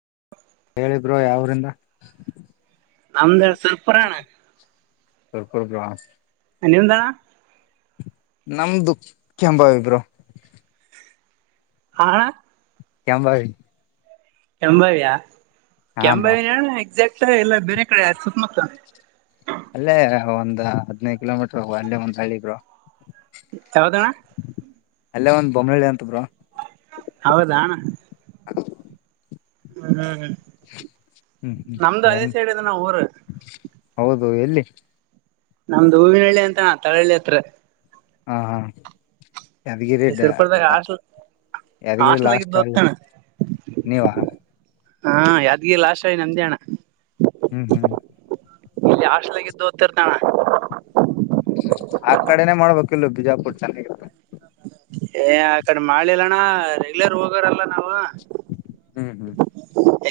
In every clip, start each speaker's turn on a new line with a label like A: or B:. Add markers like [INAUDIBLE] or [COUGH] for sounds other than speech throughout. A: [INAUDIBLE]
B: ಹೇಳಿ ಬ್ರೋ ಯಾವೂರಿಂದ
A: ನಮ್ದು ಸರ್ಪ್ರಾ ನಗರ.
B: [UNINTELLIGIBLE]
A: ಅ ನಿಮ್ದ.
B: ನಮ್ದು ಕೆಂಬಾವಿ ಬ್ರೋ.
A: ಹಾ
B: ಕೆಂಭಾವಿ.
A: ಕೆಂಭಾವಿಯಾ ಕೆಂಭಾವಿನಾ [UNINTELLIGIBLE] ಮತ್ತ ಎಲ್ಲಾ ಬೇರೆ ಕಡೆ ಆಯ್ತ ಸುತ್ಮುತ್ತನ.
B: ಅಲ್ಲೇ ಒಂದ್ ಹದ್ನೈದು ಕಿಲೋಮೀಟರ್ ಹೋಗುವ ಅಲ್ಲೇ ಒಂದ್ ಹಳ್ಳಿ ಬ್ರೋ.
A: ಯಾವ್ದ
B: ಅಲ್ಲೇ ಒಂದ್ ಬೊಂನಳ್ಳಿ ಅಂತ ಬ್ರೋ.
A: ಹೌದಾನ
B: [INAUDIBLE]
A: ಹ್ಮ ಹ್ಮ ನಮ್ದು ಅದೇ ಸೈಡ್ ಇದಾನ ಊರು.
B: ಹೌದು ಎಲ್ಲಿ
A: ನಮ್ದು ಹೂವಿನಳ್ಳಿ ಅಂತಾನ ತಳ್ಳಳ್ಳಿ ಹತ್ರ
B: ಹಾ ಹಾ ಯಾದಗಿರಿ
A: ಸುರ್ಪುರದಾಗ ಹಾಸ್ಟೆಲ್
B: ಯಾದಗಿರಿ
A: ಹಾಸ್ಟೆಲ್
B: ಲಾಸ್ಟ್
A: ಆಗಿದ್ದು ಓದ್ತಣ
B: ನೀವ
A: ಹಾ ಯಾದ್ಗಿರಿ ಲಾಶಾಗಿ ನಂದೇಣ
B: ಹ್ಮ್ ಹ್ಮ್
A: ಇಲ್ಲಿ ಹಾಸ್ಟೆಲಾಗಿದ್ದ ಓದತಿರ್ತಾನ.
B: ಆ ಕಡೆನೆ ಮಾಡ್ಬೇಕಿಲ್ಲು ಬಿಜಾಪುರ್ ಚನ್ನ
A: ಏ ಆಕಡೆ ಮಾಡಿಲ್ಲಣ್ಣ ರೆಗ್ಯುಲರ್ ಹೋಗವ್ರಲ್ಲ
B: ಹ್ಮ್ ಹ್ಮ್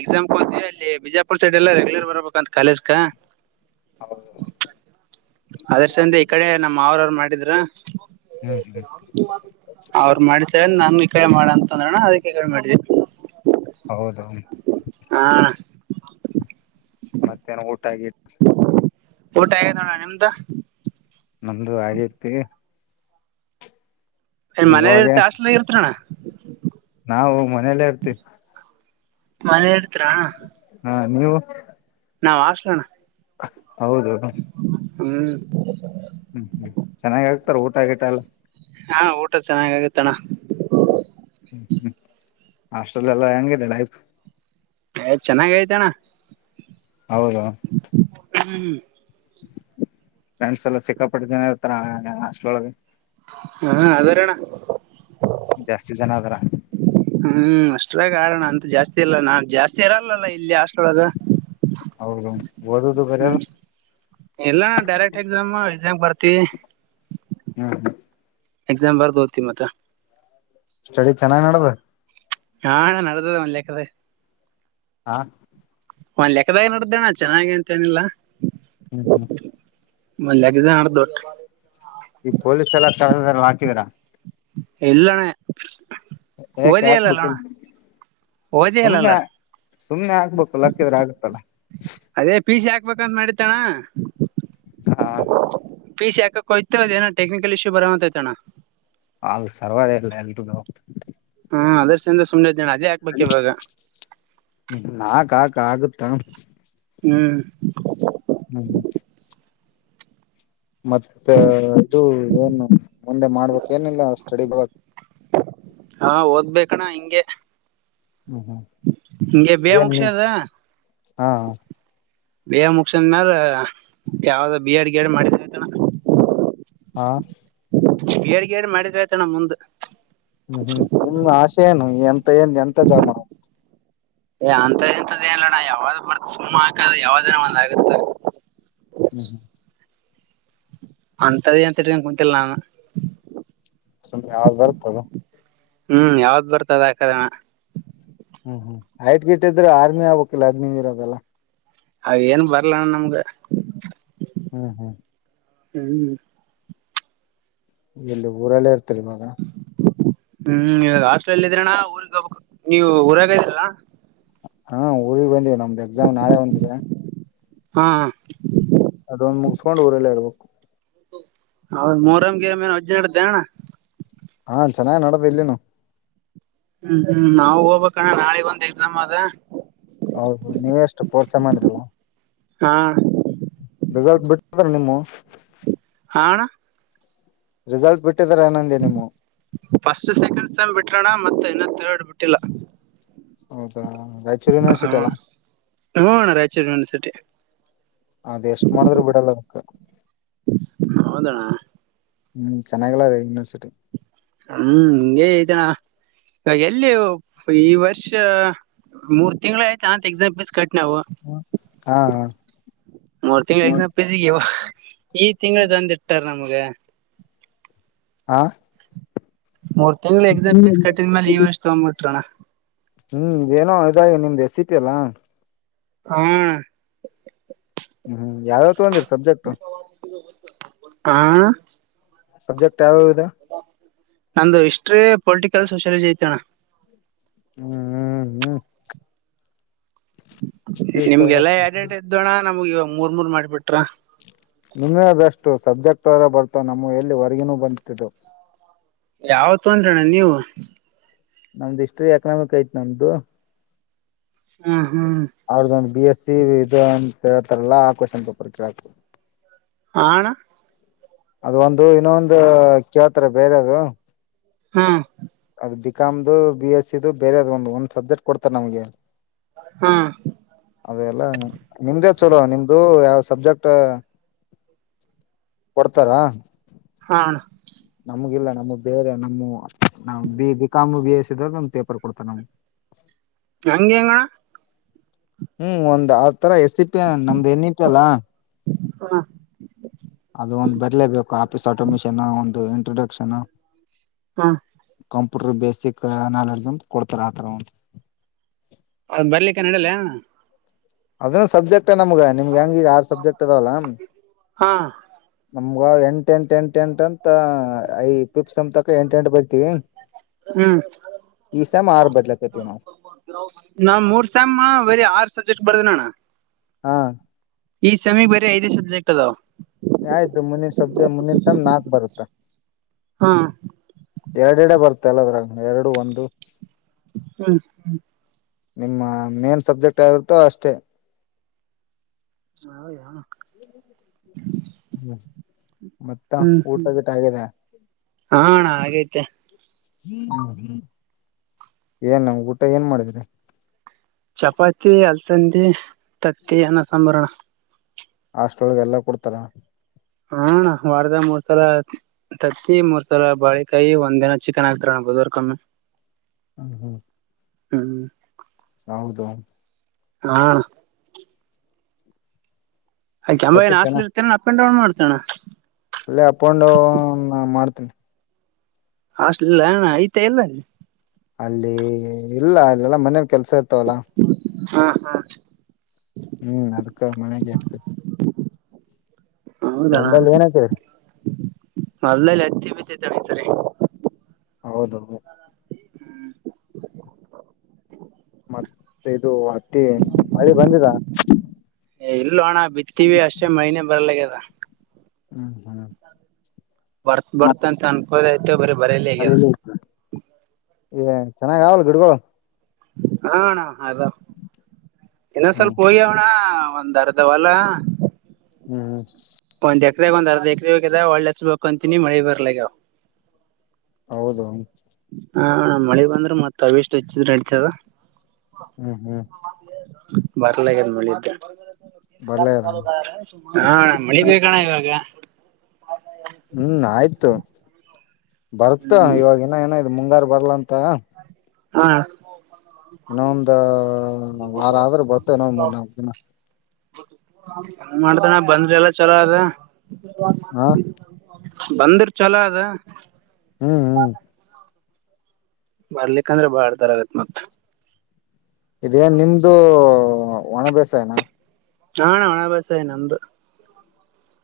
A: ಎಕ್ಸಾಮ್ ಹೋತೀವಿ ಅಲ್ಲಿ ಬಿಜಯಾಪುರ್ ಸೈಡ್ ಎಲ್ಲ ರೆಗ್ಯುಲರ್ ಬರ್ಬೇಕಂತ ಕಾಲೇಜ್ ಕ.
B: ಹೌದು.
A: ಅಲಶಂಡಿ ಈ ಕಡೆ ನಮ್ಮಾವನವರು ಮಾಡಿದ್ರ
B: ಹ್ಮ್ ಹ್ಮ್ ಇವಾಗ್ ಸಿಗ್ತಾಯಿಲ್ಲ ಅಷ್ಟು.
A: ಕ ಮಾಡ ಅಂತಂದ್ರಣ ಅದಕ್ಕೆ ಕ ಮಾಡಿದವಿ
B: ಹೌದು
A: [INAUDIBLE] ಊಟ ಆಗೈತ್ ನೋಡಣ. ಎಂತ.
B: ನಮ್ದು ಆಗೈತಿ.
A: ್ ಮನೇಲಿ ಇರ್ತ ಹಾಸ್ಟೇಲ್ ಇರ್ತಣ್ಣ.
B: ನಾವು ಮನೆಯಲ್ಲೇ ಇರ್ತೀವಿ.
A: ಮನೆ ಇರ್ತೀರ.
B: ಹಾ ನೀವು.
A: ನಾವು ಹಾಸ್ಟೇಲ್ ಅಣ್ಣ.
B: [UNINTELLIGIBLE] ಹೌದು.
A: ಹ್ಮ್
B: ಹ್ಮ್ ಹ್ಮ್ ಚೆನ್ನಾಗ್ ಆಗ್ತಾರ ಊಟ ಆಗಿಟ ಎಲ್ಲ.
A: ಹಾ ಊಟ ಚೆನ್ನಾಗ ಆಗತ್ತ ಅಣ್ಣ.
B: ಹ್ಮ್ ಹ್ಮ್. ಹಾಸ್ಟ್ರೆಲ್ ಎಲ್ಲ ಹೆಂಗಿದೆ ಲೈಫ್.
A: ಯ ಚೆನ್ನಾಗ ಐತ ಅಣ್ಣ.
B: ಹೌದು.
A: [INAUDIBLE]
B: ಫ್ರೆಂಡ್ಸ್ ಎಲ್ಲ ಸಿಕ್ಕಾಪಟ್ಟಿ ಜನ ಇರ್ತಾರ ಅಷ್ಟೊಳಗೆ.
A: ಹಾ ಅದಾರಣ್ಣ.
B: ಜಾಸ್ತಿ ಜನ ಅದಾರ.
A: ಹ್ಮ್ ಅಷ್ಟಲ್ಲ ಕಾರಣ ಅಂತ ಜಾಸ್ತಿ ಇಲ್ಲ ನಾು ಜಾಸ್ತಿ ಇರಲ್ಲಲ್ಲ ಇಲ್ಲಿ ಹಾಸ್ಟೆಲ್ ಒಳಗ. ಹ್ಮ್ ಎಲ್ಲ ಡೈರೆಕ್ಟ್ ಎಕ್ಸಾಮ್ ಎಕ್ಸಾಮ ಗಿ ಬರ್ತಿ. ಎಕ್ಸಾಮ್ ಬರ್ದು ಹೋತೀ ಮತ್ತ.
B: ಸ್ಟಡಿ ಚೆನ್ನಾಗಿ್ ನಡದು.
A: ಹಾ ಅಣ್ಣ ನಡೆದದ ಒಂದು ಲೆಕ್ಕದಾಗ.
B: ಹಾ.
A: ಒಂದ್ ಲೆಕ್ಕದಾಗ ನಡ್ದೇಣ ಚೆನ್ನಾಗೆ ಅಂತ ಏನಿಲ್ಲಾ.
B: ಹ್ಮ್ ಹ್ಮ್.
A: ಮಲ್ಲಗ ಆಡ್ದೊಟ್ಟ.
B: ಈ ಪೊಲೀಸ್ ಎಲ್ಲ ತಳ ಹಾಕಿದೀರಾ.
A: ಎಲ್ಲಣ.
B: ಯಾಕ ಹಾಕ್ಬೇಕ
A: ಓದಿ ಅಲ್ಲಲ್ಲ
B: ಸುಮನೆ. ಸುಮ್ನೆ ಹಾಕ್ಬೇಕು ಲಕ್ಕಿದ್ರ ಆಗತ್ತಲ್ಲ.
A: ಅದೇ ಪೀಜೀ ಹಾಕ್ಬೇಕಂತ ಮಾಡಿತ್ತಣ.
B: ಹಾ.
A: ಪೀಜ್ ಯಾಕಕ್ಕ್ಕ ಹೋಯಿತು ಅದು ಏನು ಟೆಕ್ನಿಕಲ್ ಇಶ್ಯೂ ಬರುವಂತೆ ಐತೆ ಅಣ್ಣ.
B: ಅಲ್ ಸರ್ವರ್ ಇಲ್ಲ.
A: ಹಾದ ಸೇ ಸ.
B: ನಾಕಾ. ಆಗುತ್ತಾ.
A: ಹ್ಮ್.
B: ಮತ್ತ ಅದು ಏನು ಮುಂದೆ ಮಾಡ್ಬೇಕಕ್ ಏನಿಲ್ಲ ಸ್ಟಡಿ ಬಕ್.
A: ಹಾ ಓದ್ಬೇಕಣ್ಣ ಹಿಂಗೆ.
B: ಹ್ಮ್ ಹ್ಮ್
A: ಹಿಂಗೆ ಬಿ
B: ಬೆ
A: ಎ ಮುಗ್ಸದ
B: ಹಾ.
A: ಬೇ ಮುಗಸಂದ ಮ್ಯಾಲ ಯಾವ್ದ ಬಿ ಆಡ್ ಗಿ ಆಡ್ ಮಾಡಿದ ಆಯತಾನ.
B: ಹಾ.
A: ಬೇರ್ಗೇರ್ ಮಾಡಿದ್ರೆ ಆಯ್ತ ನಮ್ಮ ಮುಂದ.
B: ಹ್ಮ್ ಹ್ಮ್ ನಿಮ ಆಸೆ ಏನು ಎಂತ ಏನ್ ಎಂತ ಜಾಬ್ ಮಾಡ.
A: ಏ ಅಂತದ ಇಂತದ್ದೇನ್ಲ್ಲೋಣ ಯಾವ್ದ್ ಬರ್ ಸುಮ್ಮ ಹಾಕಲ್ ಯಾವ್ದ ಒಂದ ಆಗುತ್ತ.
B: ಹ್ಮ್.
A: ಅಂತದ ಂತರ್ಕೊಂಡ ಕುಂತಲ್ಲ ನನ್.
B: ಸುಮ್ಮನೆ ಯ ಬರ್ತದ.
A: ಹ್ಮ್ ಯಾವ್ದ್ ಬರ್ತದ ಆಾಕದಣ.
B: ಹ್ಮ್ ಹ್ಮ್ ಐಟ್ ಗಿಟ್ ಇದ್ರೆ ಆರ್ಮಿ ಆಗ್ಬೇಕು ಅಲ್ವಾ ಅದ್ ನೀವ್ ಇರೋದಲ್ಲಾ.
A: ಅ ಏನ್ ಬರ್ಲಣ ನಮ್ಧ್. ಹ್ಮ್.
B: ಇಲ್ಲಿ ಊರಲ್ಲೇ ಇರ್ತೀರಿ ಇವಾಗ.
A: ಹ್ಮ್ ಇವಾಗ ಹಾಸ್ಟ್ರೆಲ್ ಇದಿನ್ ಅಣ್ಣ ಊರಿಗೆ ಹೋಗ್ಬೇಕ್ ನೀವು ಊರಾಗ ಇದಿರಲ್ಲ.
B: ಹಾ ಊರಿಗ್ ಬಂದಿನ್ ನಮ್ದ್ ಎಕ್ಸಾಮ್ ನಾಳೆ ಒಂದಿದೆ.
A: ಹಾಹ.
B: ಅದೊಂದ್ ಮುಗಸ್ಕೊಂಡ್ ಊರಲ್ಲೆ ಇರ್ಬೇಕು.
A: ಹೌದ್ ಮೊಹರಂ ಗೇಮ್ ಅಜ್ಜ ನಡ್ದೆಣ್ಣ.
B: ಚೆನ್ನಾಗ ನಡ್ದ ಇಲ್ಲಿನು.
A: ಹ್ಮ್ಮ ನಾವು. ಹು ಕನ್ನ್ನಣ್ಣ ನಾಳಿಗ್ ಒಂದ್ ಅಯ್ತಿ. ನಮ್ಮದ. ಹಾ.
B: ರಿಸಲ್ಟ್ ಬಿಟ್ಟ [INAUDIBLE] ದ್ರ ನಿಮ್ಮವ್.
A: ಹಾ ಅಣ್ಣ.
B: ರಿಸಲ್ಟ್ ಬಿಟ್.
A: [INAUDIBLE] ಫಸ್ಟ್ ಸೆಕೆಂಡ್ ತಮ್ ಬಿಟ್ರನ್ನ ಮತ್. ಇನ್ನ ಥರ್ಡ್ ಸೇಮ್ ಬಿಟ್ಟಿಲ್ಲ.
B: ಹೌದಾ.
A: ಹಾ ಅಣ್ಣಾರ ರೈಚೂರ್ ಯೂನಿವರ್ಸಿಟಿ
B: ಅದ್ ಎಷ್ಟ್ ಮಾಡಿದ್ರೂ ಬಿಡಲ್ಲ ಕ
A: ಹೌದಣ್ಣ
B: ಹ್ಮ್ ಚೆನ್ನಾಗಿಲ್ಲ ಯೂನಿವರ್ಸ್
A: ಹ್ಮ್ ಹಿಂಗೇ ಏತ್ತಣ್ಣ ಎಲ್ಲಿ ಈ ವರ್ಷ ಮೂರ್ ತಿಂಗಳೆ ಆಯ್ತಾ ಅಂತ ಎಕ್ಸಾಮ್ ಫೀಸ್ ಕಟ್ [INAUDIBLE] ನವ ಮೂರ್ ತಿಂಗ್ಳ್ ಎಕ್ಸಾಮ್ ಫೀಸ್ ಗೆವ ಈ ತಿಂಗ್ಳು ದೊಂದ್ ಇಟ್ಟರ್ ನಮಗೆ
B: ಹಾ
A: ಮೂರ್ ತಿಂಗಳ ಎಕ್ಸಾಮ್ ಫೀಸ್ ಕಟ್ಟಿದ ಮೇಲೆ ಈ ವರ್ಷ ತಗೊಂಡ್ ಬಿಟ್ರಣ್ಣ
B: ಹ್ಮ್ ಏನೋ ಇದಾಗಿ ನಿಮ್ದ ರೆಸಿಪಿ ಎಲ್ಲಾ
A: ಹಾ
B: ಹ್ಮ್ ಯಾವ್ ಯಾವ್ದ್ ತಗೊಂಡಿರಿ ಸಬ್ಜೆಕ್ಟ್
A: ಆ
B: ಸಬ್ಜೆಕ್ಟ್ ಯಾವಾಗಿಂದ
A: ನಂದು ಹಿಸ್ಟರಿ ಪೊಲಿಟಿಕಲ್ ಸೋಷಿಯಾಲಜಿ ಏತ್ತಣ್ಣ
B: ಹ್ಮ್ ಹ್ಮ್ ಹ್ಮ್
A: ನಿಮ್ಗೆಲ್ಲಾ ಎರೆಡೆರಡ ಇದ್ದೋಣ ನಮಗ ಇವಾಗ ಮೂರ್ ಮೂರ್ ಮಾಡಿ ಬಿಟ್ರ
B: ನಿಮ್ಮೆ ಬೆಸ್ಟು ಸಬ್ಜೆಕ್ಟ್ರ ಬರ್ತಾವ ನಮ್ಮವ ಎಲ್ಲಿ ಹೊರಗಿನೂ ಬಂತಿದ್ದು
A: ಯಾವ ತೊಂದ್ರಣ್ಣ ನೀವು
B: ನಮ್ದು ಹಿಸ್ಟ್ರಿ ಎಕನಾಮಿಕ್ ಐತ್ ನಮ್ದು
A: ಹ್ಮ್ ಹ್ಮ್
B: ಅವರು ಬಿ ಎಸ್ ಸಿ ಅಂತ ಹೇಳ್ತಾರಲ್ಲ ಆಕವಷಪಪರ್ಕ್ಷ ಆಗ್ತದೆ
A: ಹ ಅಣ್ಣ
B: ಅದ ಒಂದು ಇನ್ನೊಂದು ಕೇಳ್ತರ್ ಬೇರೆ ಅದು
A: ಹ್ಮ್
B: ಬಿಕಾಮ್ದು ಬಿ ಎಸ್ಸಿದು ಬೇರೆ ಅ್ ಒಂದು ಒಂದ್ ಸಬ್ಜೆಕ್ಟ್ ಕೊಡ್ತಾರೆ ನಮಗೆ
A: ಹ್ಮ್
B: ಅದೆ ಎಲ್ಲ ನಿಮ್ದೇ ಚಲೋ ನಿಮ್ದು ಯಾವ ಸಬ್ಜೆಕ್ಟ್ ಕೊಡ್ತಾರಾ
A: ಹಾ
B: ನಮ್ಗ ಇಲ್ಲ ನಮಗ್ ಬೇರೆ ನಮ್ಮವ್ ಬಿಕಾಮ್ ಬಿ ಎಸ ಸಿ ಇದಾಗ ನಮ ಪೇಪರ್ ಕೊಡ್ತಾರೆ ನಮಗ್
A: ಹೆಂಗೆ ಅಣ್ಣ
B: ಹ್ಮ್ ಒಂದ್ ಆ ತರ ಎಸ್ ಇ ಪಿ ನಮ್ದ್ ಎನ್ ಇ ಪಿ ಅಲ್ಲಾ
A: ಹಾ
B: ಅದು ಒಂದು ಬರ್ಲೇಬೇಕು ಆಫೀಸ್ ಆಟೋಮಿಷನ್ ಒಂದು ಇಂಟ್ರೊಡಕ್ಷನ್
A: ಹಾ
B: ಬೇಸಿಕ್ ನಾಲೆಡ್ಜ್ಂತ ಕೊಡ್ತಾರ ಆತರ
A: ಔ ಬರ್ಲಿಕ್ಕ ನಡಲ
B: ಅದ ಸಬ್ಜೆಕ್ಟ್ ಮ ನಮ್ಗ ನಿಮ್ಗೆ ಹೆಂಗಗ ಆರ್ ಸಬ್ಜೆಕ್ಟ್ ಅದಾವಲ್ಲ
A: ಹಾ
B: ನಮ್ಗ ಎಂಟ ಎಂಟು ಎಂಟ ಎಂಟ ಅಂತ ಈ ಪಿಪ್ಸಂತ ಎಂಟು ಎಂಟ ಬರ್ತೀವಿ
A: ಹ್ಮ್ ನಾ ಮೂರ್ ಸ್ಯಾಮ ಬರಿ ಆರ್ ಸಬ್ಜೆಕ್ಟ್ ಬರ್ದನಣ್ಣ
B: ಹಾ
A: ಈ ಸೆಮಿ ಬರ ಐದೇ ಸಬ್ಜೆಕ್ಟ್ ಅದಾವ
B: ಆಯ್ತು ಮುಂದಿನ ಸಬ್ಜ ಮುಂದಿನ ಸಾಮ್ ನಾಕ್ ಬರುತ್ತ
A: ಹಾ
B: ಎರಡೆಡೆ ಬರ್ತ ಎಲ್ಲದ್ರಗ ಎರಡು ಒಂದು
A: ಹ್ಮ್
B: ನಿಮ್ಮ ಮೇನ್ ಸಬ್ಜೆಕ್ಟ್ ಆಗರುತ್ತೋ ಅಷ್ಟೇ
A: ಹ ಹೌದ
B: ಹ್ಮ್ ಮತ್ತ ಊಟ
A: ಹ್ಮ್
B: ಗಿಟ್ಟ ಆಗಿದೆ
A: ಹಾ ಅಣ್ಣ ಹಾಗೈತೆ
B: ಹ್ ಹ್ಮ ಏನ್ ನಮ್ ಊಟ ಏನ್ ಮಾಡಿದ್ರಿ
A: ಚಪಾತಿ ಅಲಸಂದಿ ತತ್ತಿ ಅನ್ನ ಸಾಂಬಾರಣ್ಣ
B: ಹಾಸ್ಟೆಲ್ಗೆ ಎಲ್ಲಾ ಕೊಡ್ತಾರ
A: ಹ ವಾರದ ಮೂರ್ಸಲ ತತ್ತಿ ಮೂರ್ ಸಲ ಬಾಳೆ ಕಾಯಿ ಒಂದ್ ದಿನ ಚಿಕನ್ ಆಗ್ತಾರ ಬುದುವಾರ ಕೋಮ್ಮ.
B: ಹ್ಮ ಹ್ಮ [INAUDIBLE]
A: ಹ್ಮ್
B: ಹೌದು
A: ಹಾ ಕಯಂ [UNINTELLIGIBLE] ಹಾಸ್ಟೆಲ್ ಅಲ್ಲಿ ಇರ್ತೇನೇನಾ ಅಪ್ ಅಂಡ್ ಡೌನ್ ಮಾಡ್ತೆ ಅಣ
B: ಅಲ್ಲೇ ಅಪೊಂಡು ಡೌನ್ ಮಾಡ್ತ [INAUDIBLE]
A: ಹಷ್ಟಲಿಲ್ಲಣ್ಣ ಆಯ್ತಾ ಇಲ್ಲ
B: ಅಲ್ಲಿ ಇಲ್ಲ ಅಲ್ಲೆಲ್ಲಾ ಮನಲಿ ಕೆಲ್ಸ ಇತ
A: ಹಾ ಹಾ
B: ಹ್ಮ್ ಅದ ಮನೆಗೆು ಒಂದಲ್ಲಿ ಏನ್ ಹಕಿದ್ರ
A: ಅಲ್ಲಲ್ಲಿ ಹತ್ತಿ ಬಿತ್ತ ತಳಿತರಿ
B: ಹೌದು ಮತ್ತೆ ಇದು ಅತ್ತಿ ಮಳೆ ಬಂದಿದ
A: ಇಲ್ಲ ಅಣ್ಣ ಬಿತ್ತೀವಿ ಅಷ್ಟೇ ಮಳೆನೇ ಬರ್ಲಿಗ್ಯಾದ್
B: ಹ್ಮ್ ಹ್ಮ್
A: ಬರ್ತ್ ಬರ್ತಂತ ಅನ್ ಹೌದಯ್ ಬರ [UNINTELLIGIBLE]
B: ಅರಲ್ಲ [UNINTELLIGIBLE] ಏ ಚೆನ್ನಾಗ ಆ ಅವಲ ಗಿಡ್ಗಳು
A: ಹಾ ಅಣ್ಣ ಅದಾ ಇನ್ನೊ್ ಸ್ವಲ್ಪ ಹೋಗಿ ಅವಣ ಒಂದು ಅರ್ಧ ವಲ
B: ಹ್ಮ್ ಹ್ಮ
A: ಒಂದ್ ಎಕ್ರಗ್ ಒಂದ್ ಅರ್ಧ ಎಕ್ರ ಹೋಗ್ಯದ ಒಳ್ಳೆ ಅಚ್ಚ ಬೇಕಂತೆನಿ ಮಳಿ ಬರ್ಲಗದ್
B: ಹೌದು
A: ಹಾ ಮಳೆ ಬಂದ್ರೆ ಮತ್ತತ್ ಅವೆಷ್ಟು ಹೆಚ್ಚಿದ್ರೆ ಆಗ್ತದ
B: ಹ್ಮ್ ಹ್ಮ್
A: ಬರ್ಲಗದ್ ಮಾಳಿದ್ದ ತಾನ [UNINTELLIGIBLE] ನೀ ಬೇಕಣ ಇವಾಗ ಹ
B: ಹ್ಮ್ ಆಯ್ತು ಬರ್ತಾ
A: ಹ್ಮ್
B: ಇವಾಗನ್ನ ಏನ ಮುಂಗಾರು ಬರ್ಲ ಅಂತ [UNINTELLIGIBLE] ಹ.
A: ಹಾ.
B: ಇನ್ನೊ ಒಂದ ವಾರ ಆದ್ರೂ ಬರ್ತ ಇನ್ನೊಂದ್ ಮೂರ್ ನಾಲ್ಕು ದಿನ.
A: ಮಾಡ್ತಾನ ಬಂದ್ರಿ ಎಲ್ಲ ಚಲೋ ಅದ.
B: ಹಾ.
A: ಬಂದ್ರ ಚಲೋ ಅದ.
B: ಹ್ಮ್ ಹ್ಮ್.
A: ಬರ್ಲಿಕ್ಕಂದ್ರೆ ಬಾಳ್ ತರ ಆಗತ್ ಮತ್ತ.
B: ಇದೇನ್ ನಿಮ್ದು. ಒಣ ಬೆಸಾಯನಾ.
A: ಹಾಣ ಒಣ ಬೇಸಾಯ ನಮ್ದು.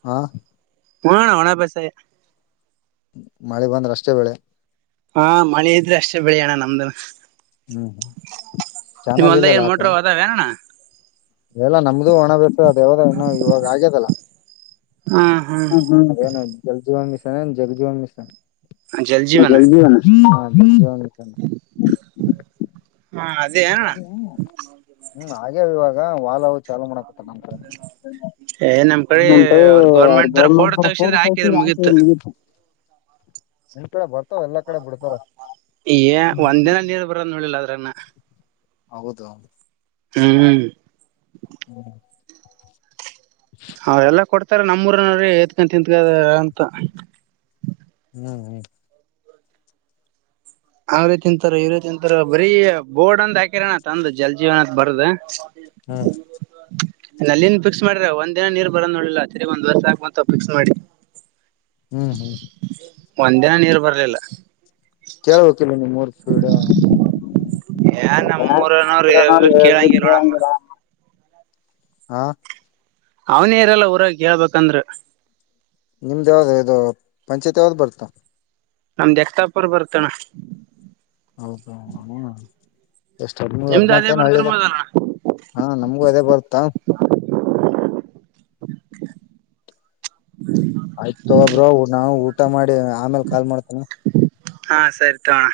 B: ಹಾ.
A: [UNINTELLIGIBLE] ಪಸ.
B: ಮಳೆ ಬಂದ್ರ ಅಷ್ಟೇ ಬೇಳೆ.
A: ಹಾ ಮಳೆ ಇದ್ರೆ ಅಷ್ಟೇ ಬೆಳಿಯೋಣ ನಮ್ದು. ಹೊಲ್ದಾಗ ಮೊಟರ ಅದಾವನ.
B: ಎಲ್ಲ ನಮ್ದು ಒಣ ಬರ್ಸ ದೇವದ ಏನು ಇವಾಗ ಆಗ್ಯದಲ್ಲ
A: ಹ್ಮ್ ಹ್ಮ್
B: ಏನ ಹ್ಮ್ ಇ. ಜಲ್ಜುವ ಮಿಶ್ರ ಜಗಜುವನ್ ಮಿಶ್ರನ್.
A: ಜಲ್
B: [UNINTELLIGIBLE] [INAUDIBLE] [INAUDIBLE]
A: ಜೀವನ
B: ಹ ಅ
A: ಹಾ ಅದೇ ಏನಣ್ಣ
B: ಹ್ಮ್ ಹಾಗೆ. ಇವಾಗ ವಾಲ ಹ. [UNINTELLIGIBLE]
A: ಏ ನಮ್ ಕಡೆ
B: ನಿನ್
A: ಅವ್ರ ಗೌರ್ಮೆಂಟ್ ದವ್ರ ಫೋಟೋ ತಗಸಿದ್ರ ಹಾಕಿದ್ರ ಮುಗೀತ್
B: ಕೂಡ ಬ.
A: ಏ ಒಂದಿನ ನೀರ್ ಬರ ನೋಡಿಲ್ಲ ಅದ್ರನ್ನ ನಾ.
B: ಹೌದು.
A: ಹ್ಮ್..
B: ಹ್ಮ್.
A: ಹ ಎಲ್ಲಾ ಕೊಡ್. ಆತರ ನಮ್ಮೂರನೋರ್ ಎತ್ಕೊಂಡ ತಿಂತತ್ಕದ ಅಂತ.
B: ಹ್ಮ್ ಹ್ಮ್.
A: ಅವ್ರೀತಿ ತಿಂತಾರ ಇವ ರೀತಿ ತಿಂತಾರ ಬರೀ ಬೋರ್ಡ್ ಅಂದ್ ಹಾಕರಣತ್ ಅಂದ ಜಲ್ ಜೀವನ್ ಅಂತ್ ಬರ್ದ.
B: ಹ್ಮ್
A: ನಲ್ಲಿನ್ ಫಿಕ್ಸ್ ಮಾಡ್ರ್ಯಾ ಒಂದಿನ ನೀರ್ ಬರೋದ್ ನೋಡ್ಲಿಲ್ಲ ತಿರಿಗ್ ಒಂದ್ ವರ್ಷ ಆಗ್ ಬಂತ್ ಫಿಕ್ಸ್ ಮಾಡಿ
B: ಹ್ಮ್ ಹ್ಮ್
A: ಒಂದಿನ ನೀರ್ ಬರ್ಲಿಲ್ಲ
B: ಕೇಳ್ಬೇಕಿಲ ನಿಮಗ್ ರ್ ಸೀಡಾ [UNINTELLIGIBLE]
A: ಏನ್ ನಮ್ಮ ಮೂರನೋರ್ ಎರ ಕೇಳಂಗಿರೋಣಮ್ಮ
B: ಹಾ
A: ಅವ್ನೇ ಇರಲ್ಲ ಊರಾಗ್ ಕೇಳ್ಬೇಕಂದ್ರ
B: ನಿಮ್ದ ಯಾವ್ದ ಇದು ಪಂಚಾಯತ್ ಯಾವ್ದ್ ಬರ್ತು
A: ನಮ್ದ್ ಎಕ್ತಾಪರ್ ಬರ್ತಣ
B: ಹೌದಾ ಹ ಎಷ್ಟ್ ಹದ್ಮೂರ್
A: ನಿಮ್ದ್ ಅದೇ
B: ಹದ್ನಾಕೆನ ಹಳ್ಳಿದಾವ್
A: ಬರ್ತಿರ್ಬೋದಣ
B: ಹಾಂ ನಮ್ಗೂ ಅದೇ ಬರ್ತ್ತ ಆಯ್ತೊ ಒಬ್ರೋ ನಾವು ಊಟ ಮಾಡಿ ಆಮೇಲ್ ಕಾಲ್ ಮಾಡ್ತೇನೆ
A: ಹಾ ಸರಿ ತಗೋಣ